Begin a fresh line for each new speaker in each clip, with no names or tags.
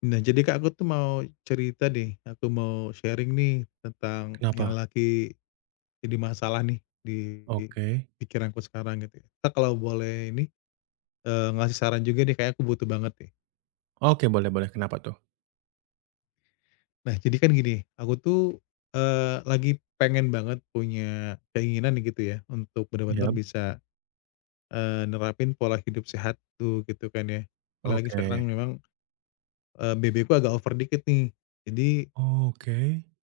Nah, jadi Kak, aku tuh mau cerita deh, aku mau sharing nih tentang
Kenapa?
yang lagi jadi masalah nih di
Oke.
pikiranku sekarang gitu ya. Kak, kalau boleh ini, ngasih saran juga deh, kayak aku butuh banget deh.
Oke, boleh boleh, kenapa tuh?
Nah, jadi kan gini, aku tuh, lagi pengen banget punya keinginan nih gitu ya, untuk benar-benar
Iyap,
bisa, nerapin pola hidup sehat tuh gitu kan ya. Apalagi
oke.
sekarang memang, BB ku agak over dikit nih. Jadi.
Oke.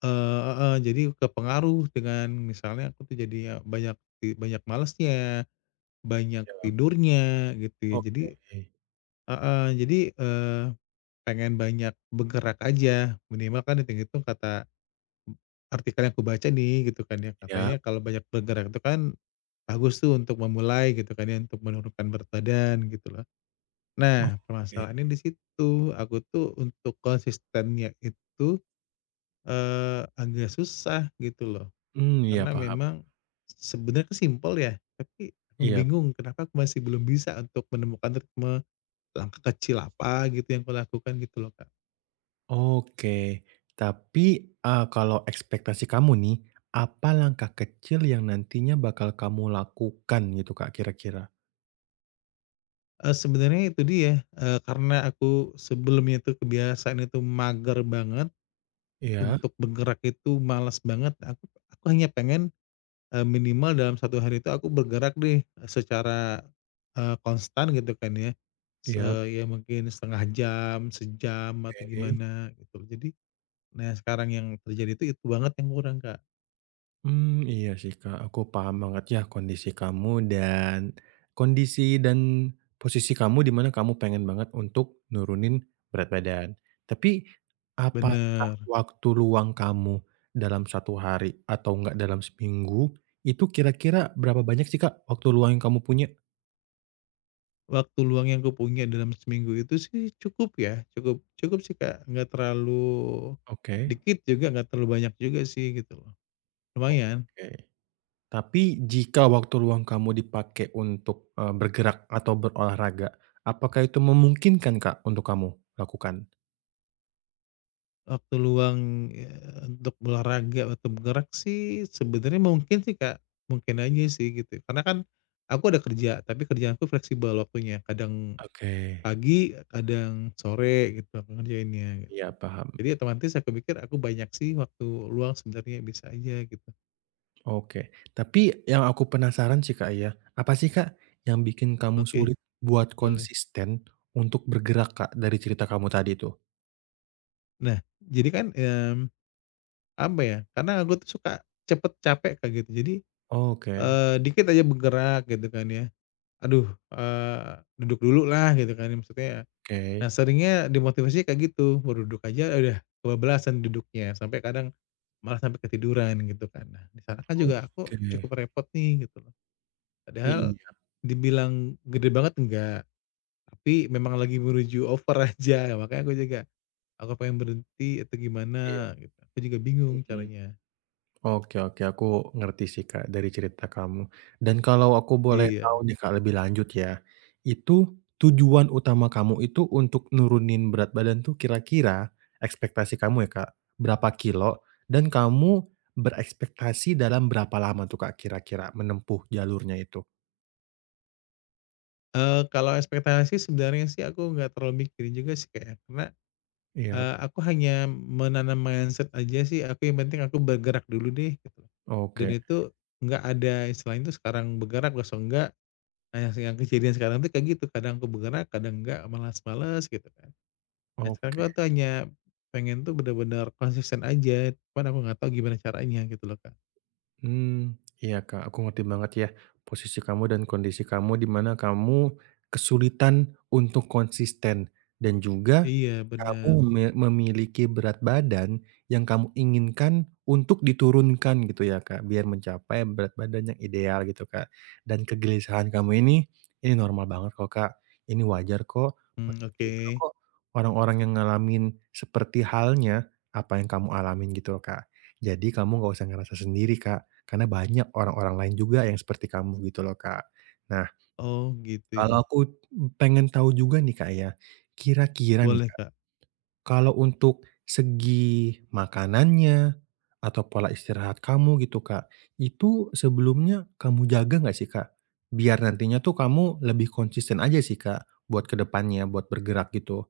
Heeh, jadi kepengaruh dengan misalnya aku tuh jadi ya banyak banyak malesnya, banyak
Iyap,
tidurnya gitu ya. Jadi,
oke.
heeh. Jadi, pengen banyak bergerak aja, minimal kan hitung-hitung kata artikel yang aku baca nih gitu kan ya,
Iyap,
katanya kalau banyak bergerak itu kan bagus tuh untuk memulai gitu kan ya, untuk menurunkan berat badan gitu loh. Nah,
oke.
permasalahannya di situ, aku tuh untuk konsistennya itu, agak susah gitu loh.
Mmm, iya
Karena
paham.
memang sebenarnya kan simpel ya, tapi aku
Iyap,
bingung kenapa aku masih belum bisa untuk menemukan ritme langkah kecil apa gitu yang aku lakukan gitu loh, Kak.
oke. Tapi, kalau ekspektasi kamu nih, apa langkah kecil yang nantinya bakal kamu lakukan gitu, Kak, kira-kira?
Sebenarnya itu dia, karena aku sebelumnya itu kebiasaan itu mager banget,
Iya,
untuk bergerak itu malas banget, aku hanya pengen, minimal dalam satu hari itu aku bergerak deh eh, secara, konstan gitu kan ya, se
iya,
ya mungkin setengah jam, sejam, atau
oke.
gimana gitu. Jadi. Nah, sekarang yang terjadi itu banget yang kurang, Kak.
Mmm, iya sih, Kak, aku paham banget ya kondisi kamu dan kondisi dan posisi kamu di mana kamu pengen banget untuk nurunin berat badan. Tapi, Mhm, apakah
Bener.
waktu luang kamu dalam satu hari atau enggak dalam seminggu, itu kira-kira berapa banyak sih, Kak, waktu luang yang kamu punya?
Waktu luang yang kupunya dalam seminggu itu sih cukup ya, cukup cukup sih, Kak, nggak terlalu
Oke.
dikit juga, nggak terlalu banyak juga sih, gitu loh. Lumayan.
Oke. Tapi jika waktu luang kamu dipakai untuk, bergerak atau berolahraga, apakah itu memungkinkan, Kak, untuk kamu lakukan?
Waktu luang, untuk olahraga atau bergerak sih sebenarnya mungkin sih, Kak, mungkin aja sih gitu. Karena kan aku ada kerja, tapi kerjaanku fleksibel waktunya, kadang
Oke.
pagi, kadang sore gitu aku ngerjainnya.
Iya paham.
Jadi otomatis aku pikir aku banyak sih waktu luang sebenarnya bisa aja gitu.
Oke. Tapi yang aku penasaran sih, Kak, ya, apa sih, Kak, yang bikin kamu
Oke,
sulit buat
boleh.
konsisten untuk bergerak, Kak, dari cerita kamu tadi itu?
Nah, jadi kan, apa ya, karena aku tuh suka cepet capek, Kak, gitu. Jadi,
Oke,
dikit aja bergerak gitu kan ya, aduh, eee, duduk dulu lah gitu kan ya maksudnya. Nah,
oke.
seringnya dimotivasi kayak gitu, baru duduk aja udah kebablasan duduknya, sampai kadang malah sampai ketiduran gitu kan. Nah, di sana kan juga aku
Oke.
cukup repot nih gitu loh. Padahal
Iya,
dibilang gede banget enggak. Tapi memang lagi menuju over aja, makanya aku juga, aku pengen berhenti atau
iya,
gimana gitu, aku juga bingung
mhm.
caranya.
Oke, oke, aku ngerti sih, Kak, dari cerita kamu. Dan kalau aku boleh, Mhm, tahu
Iya.
nih, Kak, lebih lanjut ya, itu tujuan utama kamu itu untuk nurunin berat badan tuh kira-kira ekspektasi kamu ya, Kak, berapa kilo dan kamu berekspektasi dalam berapa lama tuh, Kak, kira-kira menempuh jalurnya itu?
Kalau ekspektasi sebenarnya sih aku nggak terlalu mikirin juga sih kayak karena,
Iya.
aku hanya menanam mindset aja sih, aku yang penting aku bergerak dulu deh gitu. Dan
Oke,
itu nggak ada istilahnya itu sekarang bergerak besok enggak, nah yang kejadian sekarang tuh kayak gitu, kadang aku bergerak, kadang enggak, malas malas gitu kan. Nah, sekarang
oke.
aku tuh hanya pengen tuh bener-bener konsisten aja, cuman aku nggak tahu gimana caranya gitu loh, Kak.
Hmm, iya, Kak, aku ngerti banget ya posisi kamu dan kondisi kamu di mana kamu kesulitan untuk konsisten dan juga
Iya,
kamu
bener.
memiliki berat badan yang kamu inginkan untuk diturunkan gitu ya, Kak, biar mencapai berat badan yang ideal gitu, Kak. Dan kegelisahan kamu ini normal banget kok, Kak, ini wajar kok,
Mmm,
banyak
oke.
juga kok orang-orang yang ngalamin seperti halnya apa yang kamu alamin gitu, Kak. Jadi kamu nggak usah ngerasa sendiri, Kak. Karena banyak orang-orang lain juga yang seperti kamu gitu loh, Kak. Nah,
Oh, gitu ya.
kalau aku pengen tahu juga nih, Kak, ya, kira-kira nih,
Boleh,
Kak,
Kak.
kalau untuk segi makanannya atau pola istirahat kamu gitu, Kak, itu sebelumnya kamu jaga nggak sih, Kak? Biar nantinya tuh kamu lebih konsisten aja sih, Kak, buat ke depannya, buat bergerak gitu.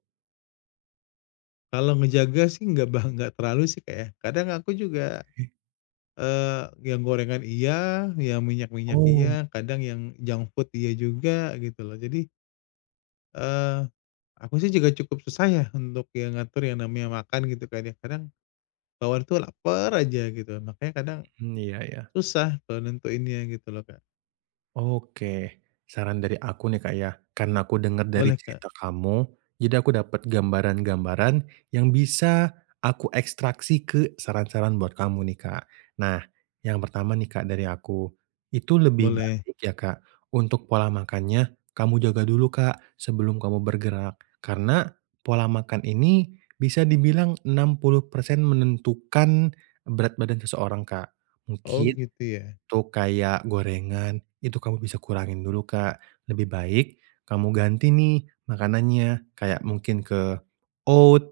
Kalau ngejaga sih nggak terlalu sih, Kak, ya. Kadang aku juga,
Mmm.
eee, yang gorengan iya, yang minyak-minyak
Oh,
iya, kadang yang junk food iya juga gitu loh. Jadi, eee, aku sih juga cukup susah ya untuk yang ngatur yang namanya makan gitu kan ya. Kadang bawaan tuh lapar aja gitu, makanya kadang
mmm, iya, iya.
susah kalau nentuinnya gitu loh, Kak.
Oke, saran dari aku nih, Kak, ya, karena aku dengar dari
Boleh, Kak,
cerita kamu, jadi aku dapat gambaran-gambaran yang bisa aku ekstraksi ke saran-saran buat kamu nih, Kak. Nah, yang pertama nih, Kak, dari aku, itu lebih
boleh.
baik ya, Kak, untuk pola makannya kamu jaga dulu, Kak, sebelum kamu bergerak. Karena pola makan ini bisa dibilang 60% menentukan berat badan seseorang, Kak.
Oh,
Mungkin
gitu ya?
untuk kayak gorengan, itu kamu bisa kurangin dulu, Kak. Lebih baik kamu ganti nih makanannya, kayak mungkin ke oat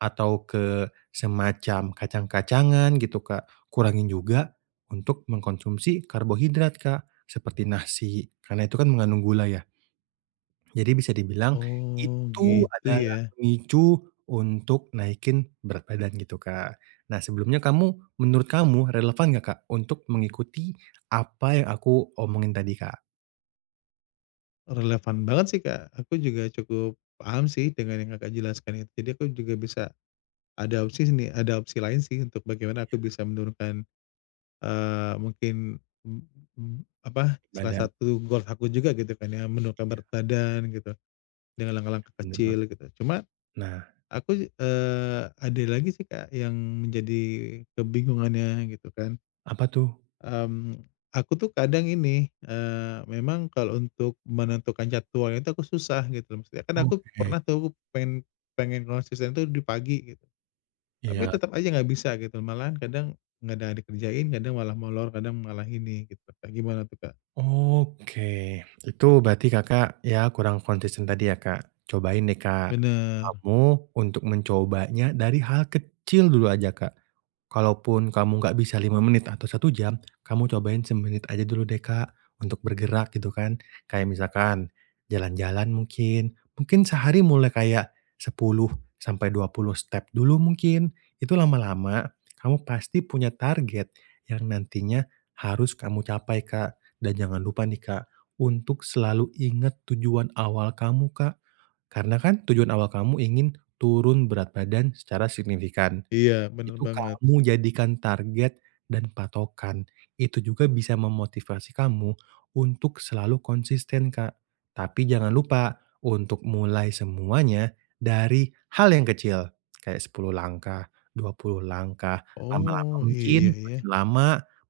atau ke semacam kacang-kacangan gitu, Kak. Kurangin juga untuk mengkonsumsi karbohidrat, Kak, seperti nasi, karena itu kan mengandung gula ya. Jadi bisa dibilang
Oh,
itu
gitu
adalah
ya?
pemicu untuk naikin berat badan gitu, Kak. Nah, sebelumnya kamu, menurut kamu relevan nggak, Kak, untuk mengikuti apa yang aku omongin tadi, Kak?
Relevan banget sih, Kak. Aku juga cukup paham sih dengan yang Kakak jelaskan itu. Jadi aku juga bisa ada opsi sini ada opsi lain sih untuk bagaimana aku bisa menurunkan, mungkin, mmm mmm, apa, salah
Badan,
satu goal aku juga gitu kan ya, menurunkan berat badan gitu, dengan langkah-langkah
bener Bang.
kecil gitu. Cuma
Nah,
ada lagi sih, Kak, yang menjadi kebingungannya gitu kan.
apa tuh?
Mmm, aku tuh kadang ini, memang kalau untuk menentukan jadwalnya itu aku susah gitu loh, maksudnya kan aku
Oke,
pernah tuh aku pengen pengen konsisten tuh di pagi gitu,
iya.
tapi tetap aja nggak bisa gitu, malahan kadang nggak ada yang dikerjain, kadang malah molor, kadang malah ini gitu. Kayak gimana tuh, Kak?
Oke, itu berarti Kakak ya kurang konsisten tadi ya, Kak. Cobain deh, Kak,
Bener,
kamu untuk mencobanya dari hal kecil dulu aja, Kak. Kalaupun kamu nggak bisa 5 menit atau 1 jam, kamu cobain semenit aja dulu deh, Kak, untuk bergerak gitu kan. Kayak misalkan jalan-jalan mungkin, mungkin sehari mulai kayak 10 sampai 20 step dulu mungkin. Itu lama-lama kamu pasti punya target yang nantinya harus kamu capai, Kak. Dan jangan lupa nih, Kak, untuk selalu ingat tujuan awal kamu, Kak. Karena kan tujuan awal kamu ingin turun berat badan secara signifikan.
iya bener
Itu
banget.
kamu jadikan target dan patokan. Itu juga bisa memotivasi kamu untuk selalu konsisten, Kak. Tapi jangan lupa untuk mulai semuanya dari hal yang kecil, kayak 10 langkah, 20 langkah, Mmm, lama-lama
Oh,
mungkin
iya ya.
makin lama,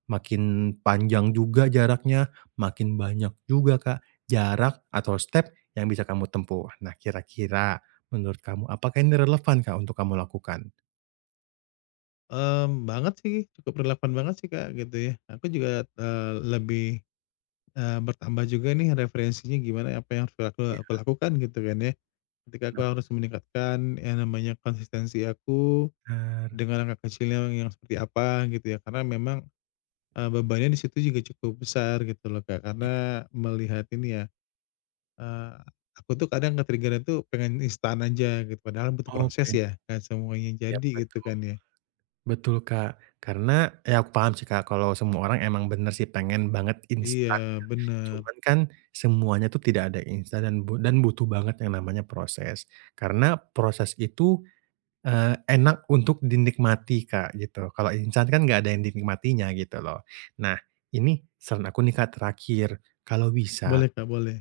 makin panjang juga jaraknya, makin banyak juga, Kak, jarak atau step yang bisa kamu tempuh. Nah, kira-kira menurut kamu apakah ini relevan, Kak, untuk kamu lakukan?
Banget sih, cukup relevan banget sih, Kak, gitu ya. Aku juga, lebih, bertambah juga nih referensinya gimana, apa yang harus
Iya.
aku lakukan gitu kan ya. Ketika aku harus meningkatkan yang namanya konsistensi aku
Bener,
dengan langkah kecilnya yang seperti apa gitu ya, karena memang, bebannya di situ juga cukup besar gitu loh, Kak,
iya,
karena melihat ini ya, eee, aku tuh kadang ke-trigger-nya pengen instan aja gitu, padahal butuh proses
oke,
ya, kan semuanya
iya
jadi gitu
betul.
kan ya.
Betul, Kak, karena ya aku paham sih, Kak, kalau semua orang emang bener sih pengen banget instan
Iya,
ya,
bener.
cuman kan semuanya tuh tidak ada instan dan bu dan butuh banget yang namanya proses. Karena proses itu, enak untuk dinikmati, Kak, gitu. Kalau instan kan nggak ada yang dinikmatinya gitu loh. Nah, ini saran aku nih, Kak, terakhir, kalau bisa
Boleh, Kak, boleh.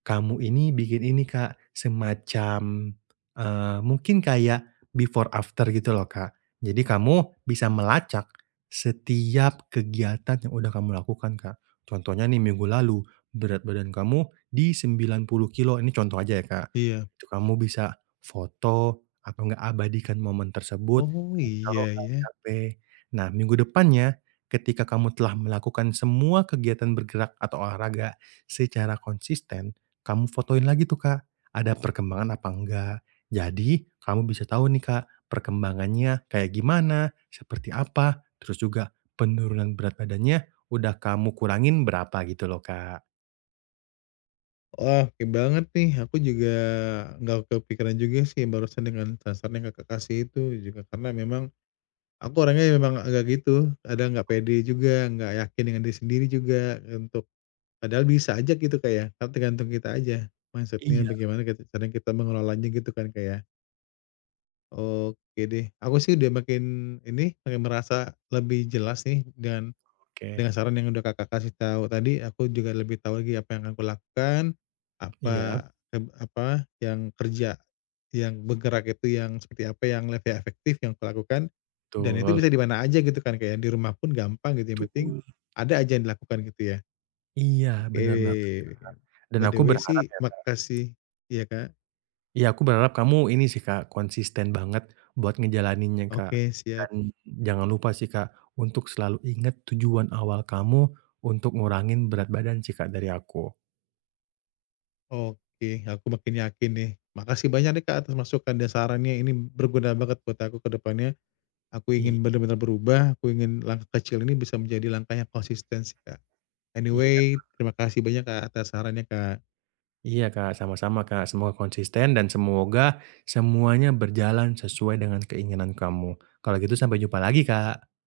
kamu ini bikin ini, Kak, semacam, mungkin kayak before after gitu loh, Kak. Jadi kamu bisa melacak setiap kegiatan yang udah kamu lakukan, Kak. Contohnya nih minggu lalu, berat badan kamu di 90 kilo. Ini contoh aja ya, Kak.
Iya.
Itu kamu bisa foto atau enggak abadikan momen tersebut,
Oh,
kamu taruh
iya
Kak di
ya.
HP. Nah, minggu depannya, ketika kamu telah melakukan semua kegiatan bergerak atau olahraga secara konsisten, kamu fotoin lagi tuh, Kak, ada perkembangan apa enggak. Jadi kamu bisa tahu nih, Kak, perkembangannya kayak gimana, seperti apa, terus juga penurunan berat badannya udah kamu kurangin berapa gitu loh, Kak.
Wah, oke banget nih, aku juga nggak kepikiran juga sih barusan dengan saran yang Kakak kasih itu juga, karena memang aku orangnya memang agak gitu, kadang nggak pede juga, nggak yakin dengan diri sendiri juga untuk padahal bisa aja gitu kayak, ya, kan tergantung kita aja. Mindset
Iya,
bagaimana kita caranya kita mengelolanya gitu kan kayak. Oke deh, aku sih udah makin ini, makin merasa lebih jelas nih dengan. Dengan
oke.
saran yang udah Kakak kasih tahu tadi, aku juga lebih tahu lagi apa yang aku lakukan,
Iya,
apa yang kerja, yang bergerak itu yang seperti apa, yang lebih efektif yang aku lakukan, dan itu
betul.
bisa di mana aja gitu kan, kayak di rumah pun gampang gitu, yang penting
Betul.
ada aja yang dilakukan gitu ya.
Iya,
Oke,
bener banget dan
by the
aku
way
berharap
sih
ya, Kak.
makasih ya Kak.
Iya, aku berharap kamu ini sih, Kak, konsisten banget buat ngejalaninnya, Kak.
Oke siap.
Dan jangan lupa sih, Kak, untuk selalu ingat tujuan awal kamu untuk ngurangin berat badan sih, Kak, dari aku.
Oke, aku makin yakin nih. Makasih banyak nih Kak atas masukan dan sarannya, ini berguna banget buat aku ke depannya. Aku
I
ingin benar-benar berubah, aku ingin langkah kecil ini bisa menjadi langkah yang konsisten sih, Kak.
iya
Anyway, terima kasih banyak, Kak, atas sarannya, Kak.
iya, Kak, sama-sama, Kak. Semoga konsisten dan semoga semuanya berjalan sesuai dengan keinginan kamu. Kalau gitu sampai jumpa lagi, Kak.